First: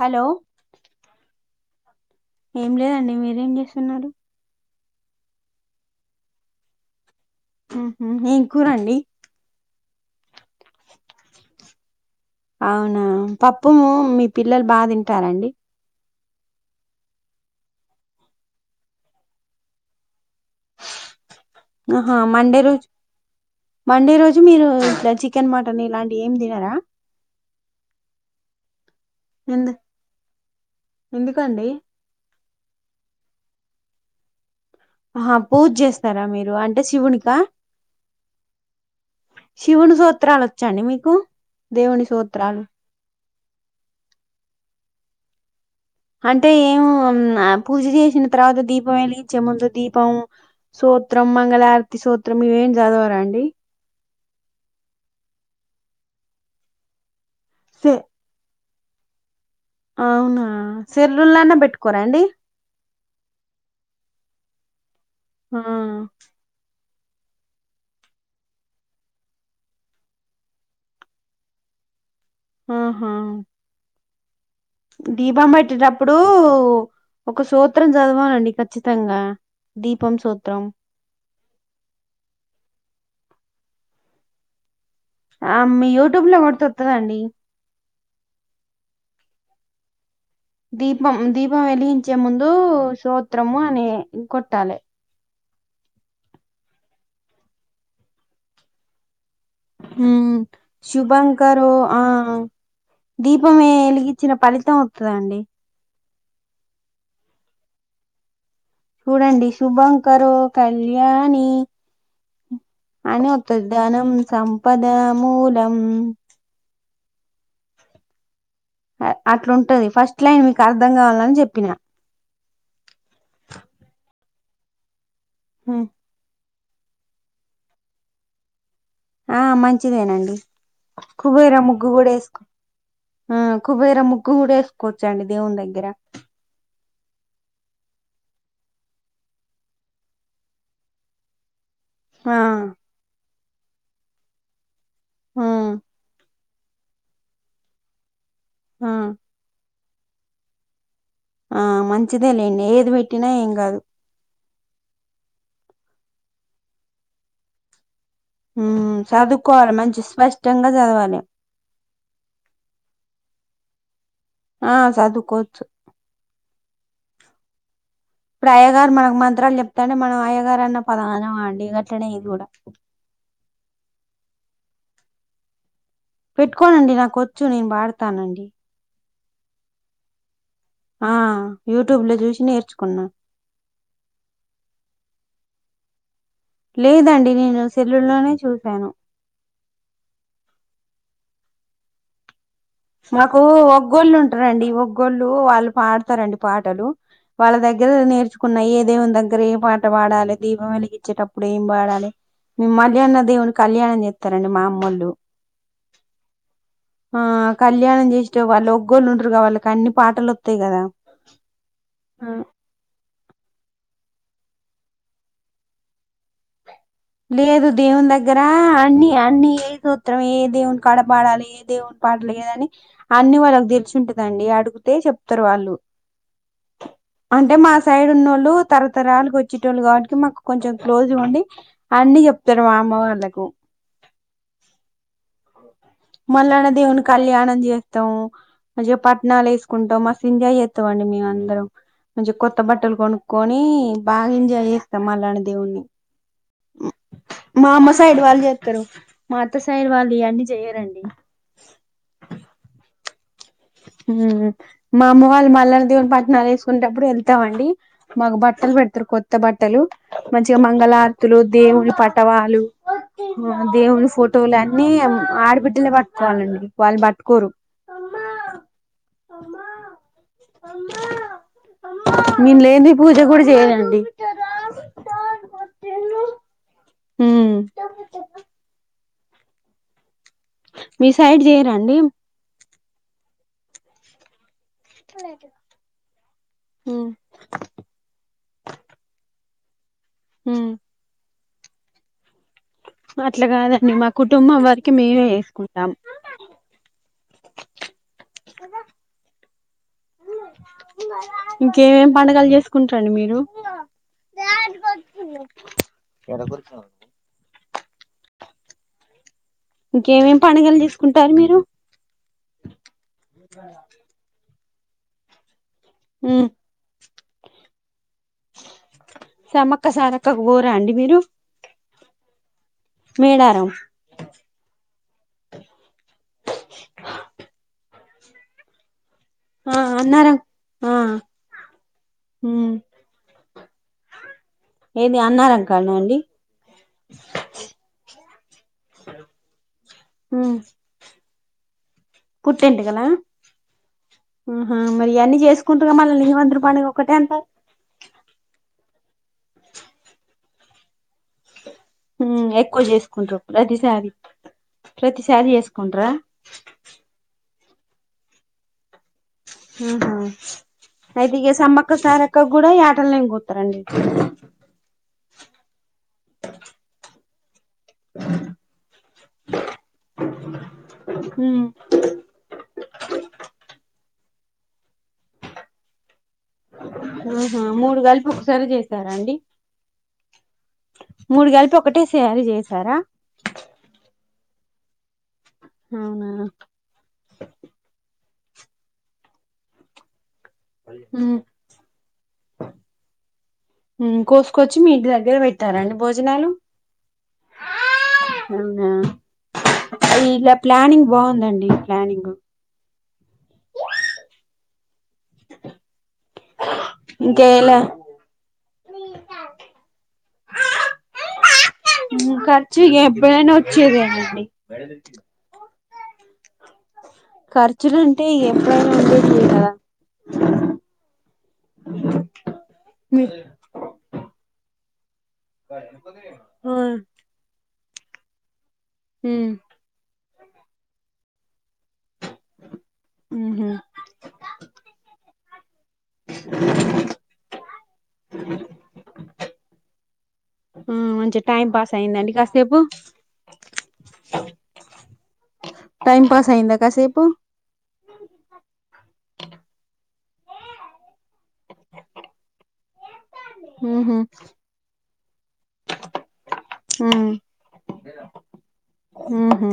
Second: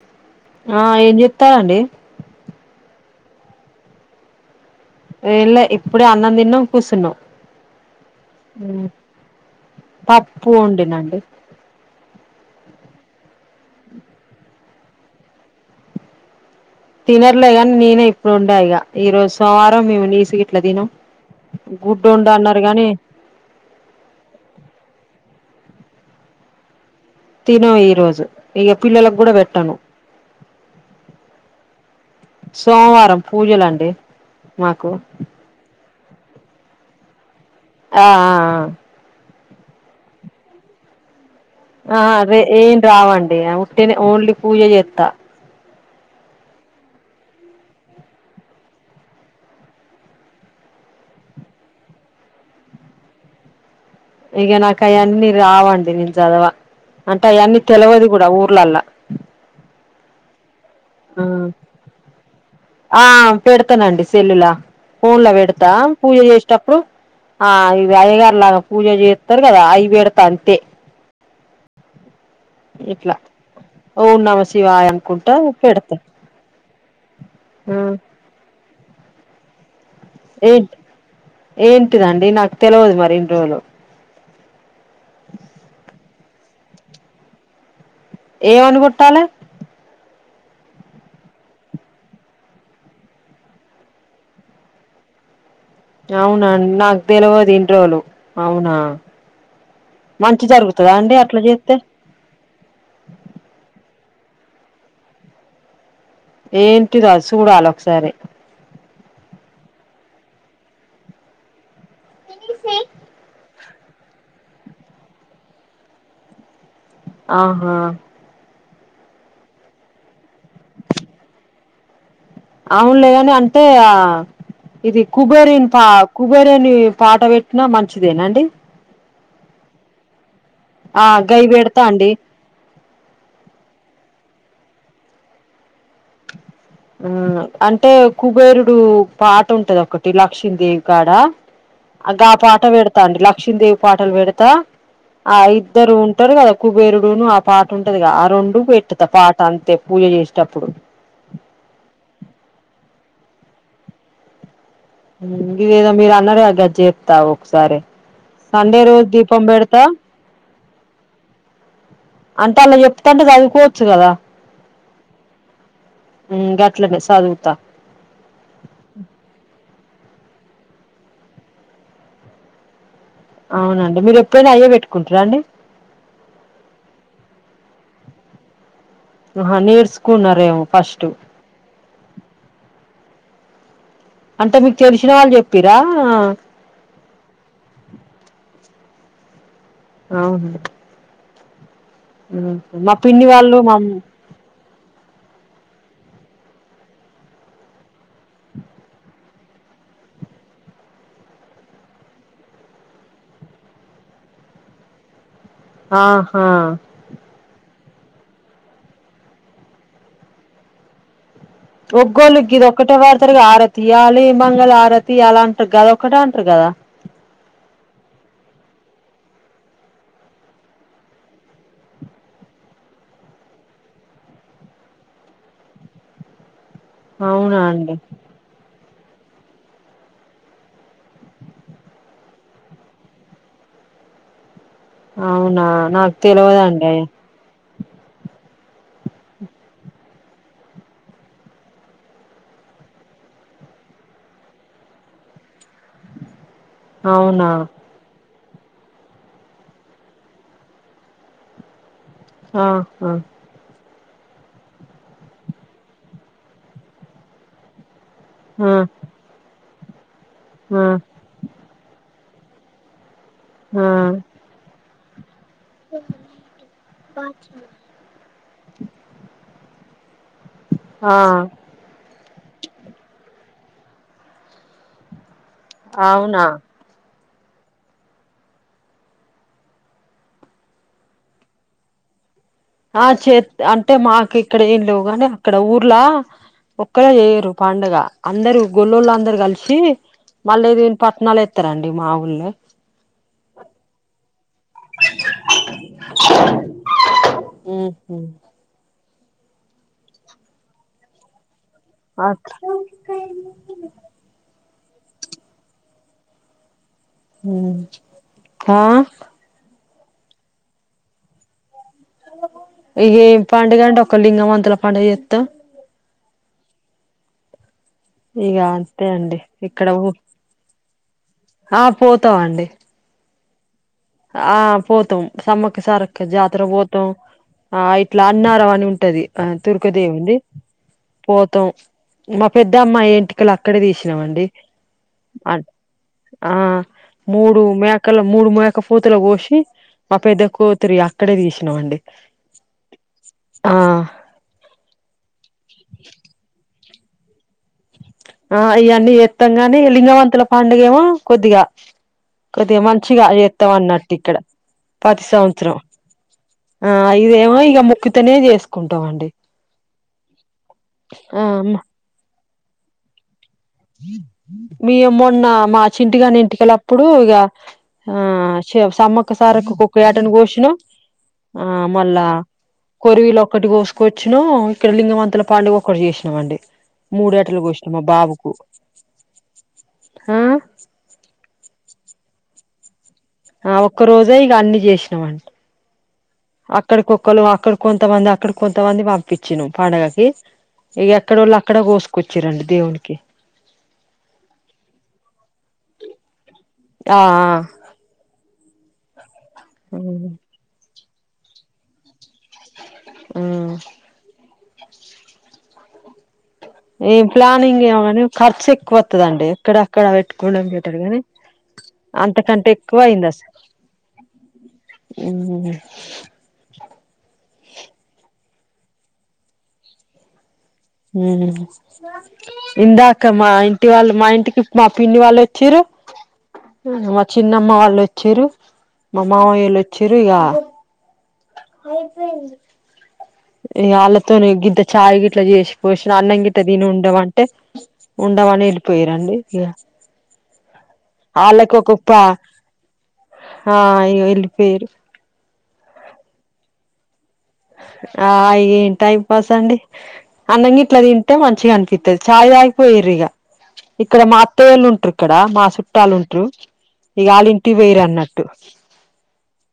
Hello ఆ ఏం చెత్తరండి ఏం లేదండి మీరేం చేస్తున్నారు, ఎంలే ఇప్పుడే అన్నం తిన్నాం కూర్చున్నాం, ఆహా ఎం కూర అండీ పప్పు వండినండి అవునా పప్పుము మీ పిల్లలు బాగా తింటారండి, తినర్లే కాని నినే ఇప్పుడు వండా ఇగా ఈ రోజు సోమవారం మేము నీసుగిట్లా తిన్నం, గుడ్డు ఆహా వండు అన్నారు మండే గాని రోజు మండే రోజు మీరు ఇట్ల చికెన్ మటన్ ఇలాంటి ఎం తినారా తిన్నము ఈ రోజు ఇగా పిల్లలకు కూడా పెట్టను ఎందు ఎందుకండి సోమవారం పూజలు అండి మాకు ఆహా పూజ చేస్తారా మీరు అంటే శివునికా ఆ ఆ ఆ శివుని సోత్రాలు వచ్చా అండీ మీకు ఆ దేవుని అదే సూత్రాలు ఏం రావండి ఉట్టిగానే ఓన్లీ పూజ చేస్తా, అంటే ఎం పూజ చేసిన తర్వాత దీపం వెలిగించే ముందు దీపం సూత్రం మంగళారతి సూత్రం ఇవేం చదవరా అండి ఇగా నాకు అవన్నీ రావండి నేను చదవా అంటే అవన్నీ తెలివదు కూడా ఊర్లల్లా అవునా సెల్లులా నాన పెట్టుకోరా అండి ఆ పెడతానండి సెల్లులా ఫోన్లా ఆ పెడతా పూజ చేసి టప్పుడు ఆ ఇగా అయ్యగారు లాగా పూజ చేస్తారు కదా అవి పెడత అంతే ఆహా ఇట్లా ఓంనమశి దీపం పెట్టేటప్పుడు ఒక ఆ సూత్రం చదవలనండి ఖచ్చితంగా దీపం సోత్రం ఏంటి ఏంటిదండి నాకు తెలవదు మరి ఇన్ని రోజులు, ఆం యూత్ యుట్యూబ్ లా కోడతే వాతాదండీ ఏమని కొట్టాలే దీపం దీపం వెలిగించే ముందు సోత్రము అని కొట్టాలి అవునండి నాకు తెలివదు ఇన్ని రోజులు అవునా ఉ మంచి జరుగుతదా అండి అట్లా శుభంకరో చేస్తే ఆ దీపం వెలిగిచ్చిన ఫలితం వస్తాదండి ఏంటిరా సూడాలి ఒకసారి చూడండి శుభంకరొ కళ్యాణి అని తా ధనం సంపద మూలం ఆహా అట్లా ఉంటది ఫస్ట్ లైన్ మీకు అర్ధం కావాలని చెప్పినా అవునులే అని అంటే ఇది కుబేరిన్ పాక్ కుబేరుని పాట పెట్టినా మంచిదేనా అండీ ఆ మంచిదేనండి ఆ గై కుబేర పెడతా ముగ్గు అండి కూడా వేసుకో ఉ కుబేర ముగ్గు కూడా వేసుకోవచ్చండి దేవుని దగ్గర ఉ అంటే కుబేరుడు పాట ఉంటది ఒకటి లక్ష్మీదేవి కాడ గా ఆ పాట పెడతా అండి లక్ష్మీదేవి పాటలు పెడతా, ఆ ఇద్దరు ఉంటారు కదా కుబేరుడును అ పాట ఉంటదిగా ఆ రెండు ఆ పెట్త పాట అంతే పూజ చేసేటప్పుడు, ఆ మంచిదే లేండి ఏది పెట్టినా ఏం కాదు గిది ఏదో మీరు అన్నరూ గది చెప్తా ఒకసారి సండే ఉమ్ రోజు దీపం చదువుకోవాలి పెడతా మంచి స్పష్టంగా చదవాలి అంటే అలా చెప్తుంటే చదువుకోవచ్చు కదా ఆ చదువుకోవచ్చు గట్లనే చదువుతాను ఇప్పుడు అయ్యగారు మనకు మంత్రాలు చెప్తంటే మనం అయ్యగారు అన్న పదాన అండి గట్నే ఇది కూడా అవునండి మీరు ఎప్పుడైనా అవ్వే పెట్టుకుంటారా అండి పెట్టుకోనండి నాకు వచ్చు నేను వాడతానండి ఆహా నేర్చుకున్నారేమో ఫస్ట్ ఆ యూట్యూబ్ లో చూసి నేర్చుకున్నా అంటే మీకు తెలిసిన వాళ్ళు చెప్పిరా లేదండి నేను సెల్లుల్లోనే చూశాను అవునా ఆహ మోట్ మాకు ఒగ్గోళ్ళు ఉంటారండి ఒగ్గోళ్ళు వాళ్ళు పాడతారండి పాటలు వాళ్ళ దగ్గర నేర్చుకున్నా ఏదేవుని దగ్గర ఏం పాట పాడాలి దీపం వెలిగించేటప్పుడు ఏం పాడాలే మ మల్యాన్న దేవుని కళ్యాణం చేస్తారండి మా అమ్మోళ్ళు ఆహా ఆ కళ్యాణం చేసటే వాళ్ళు ఒగోళ్ళు ఉంటారు కద వాళ్ళకి అన్ని పాటలు వస్తాయి కదా ఒగోళ్ళు కిద ఒక్కటే పాడతారు ఆరతియాలి మంగళ ఆరతి ఇయ్యాలి అంటారు కదా ఒకటే అంటారు కదా లేదు దేవుని దగ్గర అన్ని అన్ని ఏ సూత్రం ఏ దేవుని కడ పాడాలి దేవుని పాట లేదని అన్ని వాళ్ళకి తెలిసుంటదండి అడిగితే చెప్తారు వాళ్ళు అంటే అవునా మా అండి సైడ్ ఉన్నోళ్ళు తరతరాలకు వచ్చేటోళ్ళు కాబట్టి మాకు కొంచెం క్లోజ్గా ఉండి అన్ని చెప్తారు మా అమ్మ వాళ్ళకు అవునా నాక్ మల్లన్న దేవునీ కళ్యాణం చే పిస్తాం మంచిగా పట్టనాలు వేసుకుంటాం మస్తే ఎంజాయ్ చేస్తాం అండి మేము అందరం మంచిగా కొత్త బట్టలు కొనుక్కొని బాగా ఎంజాయ్ చేస్తాం మల్లన్న దేవుని అవునా మా అమ్మ సైడ్ వాళ్ళు చెస్తారు మా అత్త సైడ్ వాళ్ళు ఇవన్నీ చెయ్యరండి ఆ హ మా అమ్మ వాళ్ళు మల్లనా దేవూని పట్నాలు వేసుకునేటప్పుడు వెళ్తామండి మాకు ఆ బట్టలు పెడతారు కొత్త బట్టలు మంచిగా ఆ మంగళారతులు దేవుడి పటవాలు దేవుని ఆ ఫోటోలు అన్ని ఆడబిడ్డలే పట్టుకోవాలండి వాళ్ళు పట్టుకోరు అమ్మా అ ఆ నేను లేనిది పూజ కూడా చేయ్యారండి అవునా హ మీ సైడ్ చేయరా అండి ఆ చే అంటే మాకు ఇక్కడ ఏం లేవు కాని అక్కడ ఊర్లా ఉమ్ ఒక్కడే చేయరు పండగ అందరు గొల్ల్లోళ్ళ అందరు కలిసి ఉమ్ మల్లయ్య దేవుడు పట్నాల వేస్తారండి మా ఊళ్ళ అట్లా కాదండి మా కుటుంబం వరికి మేమే చేసుకుంటాం ఉహు ఇంకేమేం పండుగలు అట్లా చేసుకుంటరండి మీరు? డాడీ కొనుక్కుందాం ఉమ్ హా ఇంకేమేమి పండుగలు చేసుకుంటారు మీరు? ఇగేం పండుగ ఒక్కలింగ మంతల పండుగ చెత్తం ఉమ్ ఇగ అంతే అండి, ఇక్కడ ఊ ఊరా అండి మీరు? ఆ పోతామండి మేడారమ్ ఆ పోతం సమ్మక్క సారక్క జాతర పోతం. ఆ ఇట్ల అన్నారం అని ఉంటది. ఆ తుర్కదేవున్ది ఆ పోతాం, మా ఉమ్ పెద్ద అమ్మయి ఎంటి కలు అక్కడే తీసినమండి. ఏది అ అన్నారం కాడనా అండి ఆ మూడు మేకలు మూడు మే పూతలు కోసి మా పెద్ద కూతురి అక్కడే తీసిన మండి పుట్టెంటికల ఆహ మరి ఇయన్ని చేసు కుంటూరుగా మల్ల లింగమంతుడు పండగ ఒకటే అంటార్రు. ఆ ఇవన్నీ చేత్తం గాని లింగవంతుల పండుగ ఏమో కొద్దిగా. కొద్దిగా ఎక్కువ మంచిగ చేసుకుంటారు చేత్తం ప్రతిసారి అన్నట్టు ఇక్కడ పతి ప్రతిసారి సంవత్సరం. చేసుకుంటారా ఆ ఇదేమో ఇగ మోక్కుతనే చేసుకుంటమండి. ఉహు అయితే ఇగ ఆ సమ్మక్క సారక్కకు గుడ ఈ యాటలనే కోత్తారండి. మీ మొన్న మా చింటిగాని ఎంటికలప్పుడు ఇగ ఆ షేవ్ సమ్మక్క సారక్క కోక్క యాటను కోసినం ఉమ్ ఆ మళ్ లా కొరివీలు ఒక్కటి కోసుకొచ్చినం ఇక్కడ లింగమంతుల పండుగ ఒకటి చేసినం అండి. మూడేటలు కోసినం మా బాబుకు సారా అండి ఆ మూడు గలిపి ఒకటే సారీ జేసారా? ఆ ఒక్క రోజే ఇగ అన్ని జేసినం వంట అవునా అక్కడికొక్కళ్ళు అక్కడ కొంతమంది, అక్కడ కొంతమంది పంపించనం పండగకి, ఇగ ఉమ్ ఎక్కడోళ్ళు అక్ అక్కడ కోసుకొచ్చిరండి దేవుడికి ఉమ్ కోసుకొచ్చి మీ ఇంటి దగ్గర పెట్టారండి భోజనాలు? ఆఆ అవునా ఆ ఇలా ప్లానింగ్ బాగుందండి, ప్లానింగు ఆ ఏం ఇంకా ఎలా ప్లానింగ్ ఏమోగనీ ఖర్చు ఎక్కువ వత్తదండి, ఎక్కడ అక్కడ పెట్టుకోవడం బెటరు గని ఉమ్ ఖర్చు ఇగ ఎప్పుడైనా వచ్చేదేనండి ఉమ్ ఖర్చులుంటే ఇగ ఎప్పుడైనా ఉండేదియే కదా. ఉహుహు ఇందాక మీ మా ఇంటి వాళ్ళు, మా ఇంటికి మా పిన్ని వాళ్లోచ్ చిరు, ఆ మా చిన్నమ్మ వాళ్ళు వోచ్చిరు, మా ఉమ్ మామయోళ్ళు వచ్ చిరు ఇగ, ఉహు ఇగ ఆళ్ళ తను గింత చాయి గిట్ల చేసి పోసినా, అన్నం గిట్ట తిని ఉండమం టే ఉండమని వెళ్ళిపోయిరండి ఇగ ఆ మంచి టైం వాళ్ళకి ఒక పాస్ పా అయ్యిందండి కాసేపు. ఆ అయ్యో వెళ్ళిపోయిరు. టైం పాస్ అయిందా కాసేపు. ఆ అయ్యి టైమ్ పాస్ అండి. అన్నం గిట్లా తింటే మంచిగా అనిపిత్తది చాయ్ తాగిపోయుర్రు ఇగ. ఉహు ఇక్కడ మా అత్తయల్లు ఉంటుర్రు ఇక్కడ మా చు. చుట్టాలుంట్రు ఇగ ఆళ్ళ ఇంటికి వైరు అన్నట్టు. ఊహు.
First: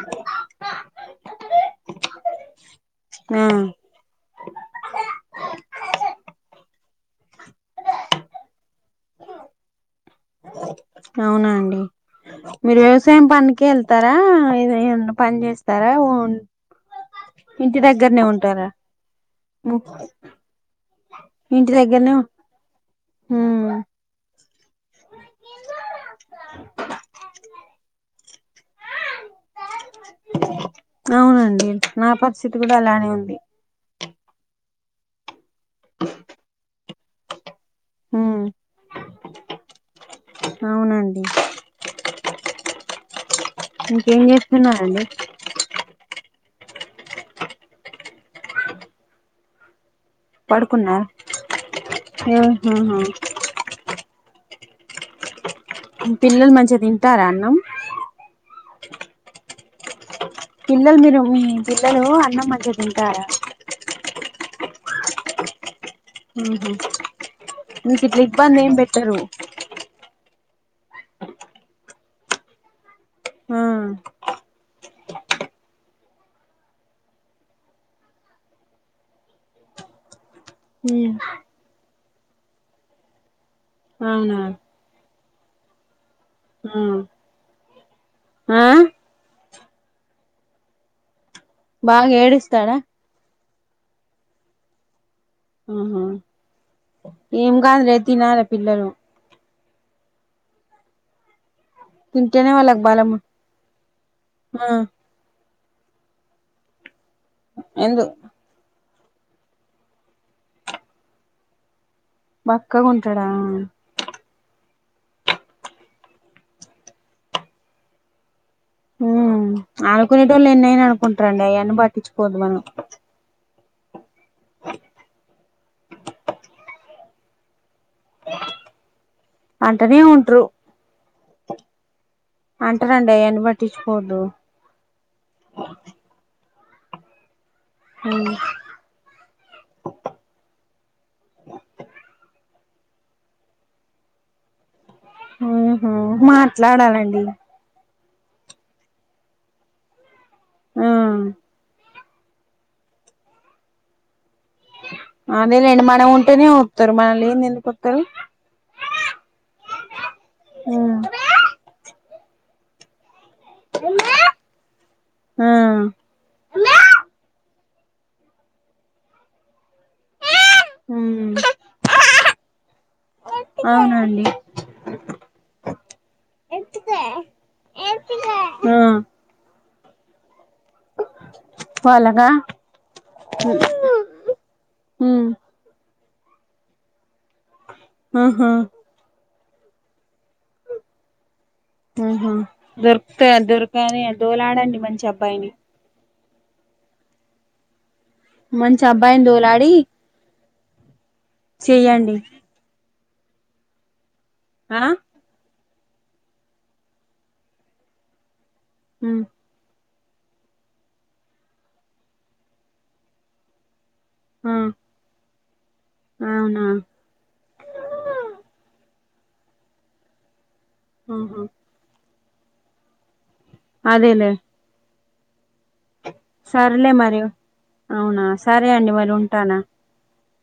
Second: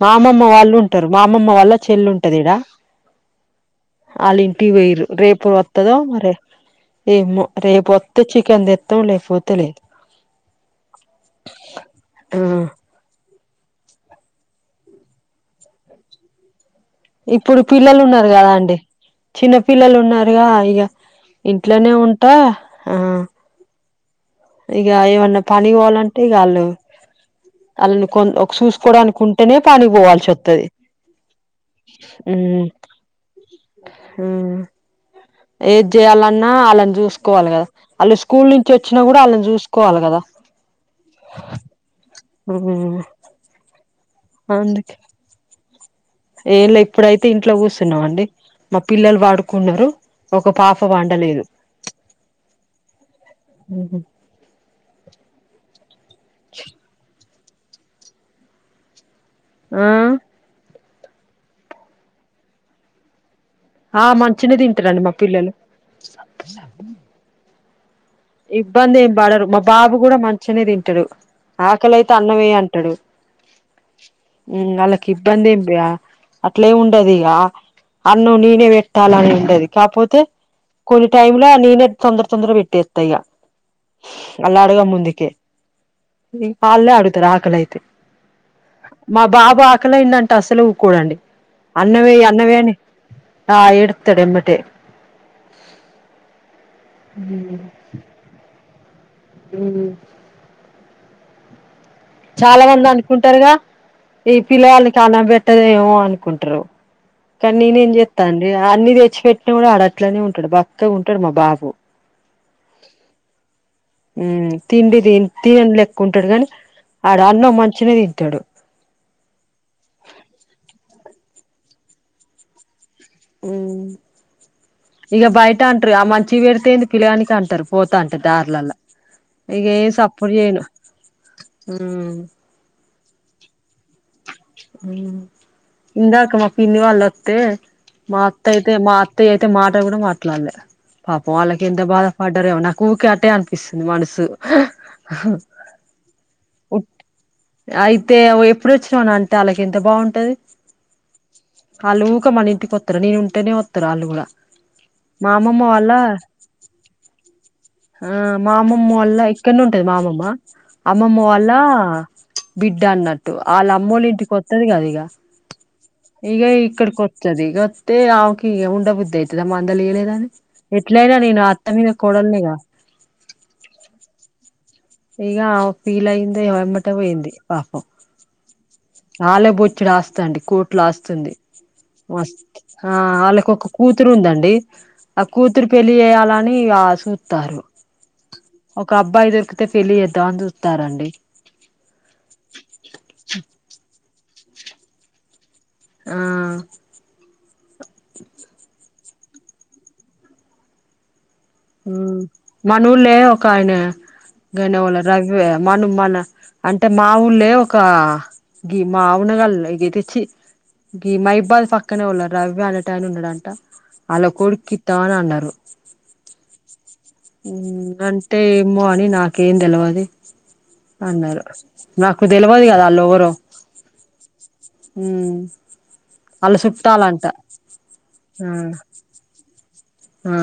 మా అమ్మమ్మ వాళ్ళు. టరు మా అమ్మమ్మ చెల్లుంటదిడా. ఆ ఆళ్ళ ఇంటి వోయ్యిర్రు రేపు వత్తదో మరే. ఏమో రేపొత్తే చికెన్ తెత్తము లేకపోతే లే. అవునా అండి ఆ మీరు వ్యవసాయం పనికి ఎల్. తరా ఏదయిన పని చేస్తారా ఓన్. ఇప్పుడు ఇంటి పిల్లలు దగ్గరనే ఉన్నారు కదా ఉంటారా అండి. చిన్న పిల్లలు ఉన్నారుగా అయ్యో ఇంటి ఇంట్లోనే దగ్గరనే ఉంటా ఆ. ఉమ్ ఇగ ఏమన్నా పని కోవలంటే ఇగాళ్ళు ఆళ్ళని కొ ఒక చూసుకోవడానికుం. చనగ కాయల పోవాల్సి ఒత్తది అవునండి నా ఆ. పరిస్థితి కూడా అలానే ఉంది హు. ఏది చేయాలన్నా వాళ్ని చూసుకోవాలి కదా. వాళ్ళు ఉమ్ స్కూల్ నుంచి వచ్చినా కూడా వాళ్ళని చూసుకోవాలి కదా. అవునండి హు ఇంకేం చేస్తున్నారండి. ఏంళ ఇప్పుడైతే ఇంట్లో కూస్తున్నాం అండి మా పిల్లలు వడుకున్నారు. ఒక పాఫ పడుకున్నారా పండలేదు. ఆహాహా పిల్లలు మంచిగా తింటారా అన్నం. ఆ. పిల్లలు మీరు మీ పిల్లలు అన్నం మంచిగ తింటార. ఆ మంచిగా తింటరండీ మా పిల్లలు. ఊ నీకిది. ఇబ్బంది ఏం పడరు మా బాబు కూడా మంచి గనే తింటడు ఆకలియితే అన్నమేయ్ అంటడు. ఆ. ఉ వాళ్ళకి ఇబ్బంది ఏమియా అట్లే ఉండదు ఇక. అన్నం నేనే పెట్టాలిఅని ఉండది కాపోతే. కొన్ని టైమ్ ల నేనే తొందర తొందర పెట్టేస్తా ఇగ అవునా అల్లాడగ ముందుకే. ఆ హాలిడే ఆడుగుతారు ఆకలి అయితే. ఆ మా బాబు ఆకలైందంటే అసలు ఊకోడండి అన్నం బాగా ఎయ్ అన్నం ఎయ్యి అని. ఏడుస్తాడా ఆ ఏడుత్తడు ఎమ్మటే. ఆహ ఏం గాదులే తినాలె పిల్లలు. ఉ. తింటేనే చాలా వాళ్ళకి మంది బలం అనుకుంటరుగా ఈ ఆ పిల్లకాళ్ని కానబెట్. పంటదేమో అనుకుంటార్రు కానీ నేనేం ఎందు చేత్తన్. డె అన్ని తెచ్చిపెట్టిన కూడా ఆడట్లనే ఉంటడు బక్కగుంటడు మా బాబు. బక్కగుంటడా. ఊ తిండి తి తినని లెక్కు ఉంటడు గానీ ఆడు అన్నం మంచిగా తింటాడు. ఉమ్ ఆనుకునేటోళ్ళు ఎన్ని అయన అనుకుంటరండి అయన్నీ పట్టిచ్చుకోవద్దు మనం ఉమ్ ఇగ బయటంటరుగా మంచియి పెడితేంది పిలగానికంటరు పోతాంటే దార్లల్ల ఇగేమ్ అంటనే సప్పుడు ఉంట్రు జేయను అంటరండి అయన్నీ పట్టిచ్చుకోవద్దు ఇందాక మా పినివాళ్ళత్తే మా ఉమ్ అత్తయ్ తే మా అత్తయ్య అయితే మాట గూడా మాట్లాడ్లే పాపం వాళ్ళకెంత బాధపడ్డరో ఏమో నాకు ఊకే అటే అనిపిస్తుంది మనసు ఆహా ఉట్ మాట్లాడాలండి అయితే ఎప్పుడు వోచ్చినవనన్ టె ఆళ్ళ కెంత బావుంటది ఆ వాళ్లు ఊక మన ఇంటికి ఒత్తర నేను ఉంటేనే వత్తరు వాళ్లు గూడా మాఅమ్మమ్మ అదేలేండి వాల్ళ మనం ఉంటేనే వత్తరు మనం లేంది ఎందుకు వత్తరు ఆ మాఅమ్మమ్మ వాల్ళ ఇక్కడనే ఉంటది మాఅమమ్మ అమ్మమ్మ వాళ్ ళ్లా బిడ్డ అన్నట్టు ఆళ్ల అమ్మోళ్ళ ఇంటికి ఒత్తది కద ఇగ ఆ ఇగ ఇక్కడికొత్తది ఇగ ఒత్తే ఆమకి ఇగ ఉండబుద్దయితదా మందలియ్యలేదని ఎట్లయినా ఉమ్ నేను అత్త మీద కోడల్నిగా అవునండి ఇగ ఆమె ఫీల్ అయిందోమో ఎమ్మటే పోయింది పాపం ఆ ఆల్లే బొచ్చెడు ఆస్తండి కోట్ల ఆస్తుంది వాళ్ళగా మస్తు ఆ వాళ్లకు ఒక కూతురు ఉందండి ఆ ఉమ్ కూతురు పెళ్ళి జేయాలని ఆ సూత్తార్రు ఆహా ఒక అబ్బాయి దొరికితే పెళ్లి జేద్దామని జూత్తారండి ఉమ్ హ్ దొరుకుతయ దొరకని దోలాడండి మంచి అబ్బాయిని ఆ మంచి అబ్బాయిన్ దోలాడి చెయ్యండి మనూళ్లే ఒకాయనె ఆ గనెవలో రగ్ వే మను మల్ల అంటే మా ఊళ్లే ఒక గి మా ఉమ్ అమనగల్లే గి తి చి గి మైబ్బాద్ పక్కనే వోల్లో రవి అనేటైన ఉన్నడంట వాల్ల కొడుకిత్తం అని అన్నరు ఉమ్ హ్ ఉమ్ అంటే ఏమో అని నాకేం తెలవది ఆహా అన్నరు నాకు తెలవదు గదా ఆళ్లోవరో అదేలే ఉమ్ సర్లే మరి, అవునా ఆ సరే అండి మరుంటాన ఆ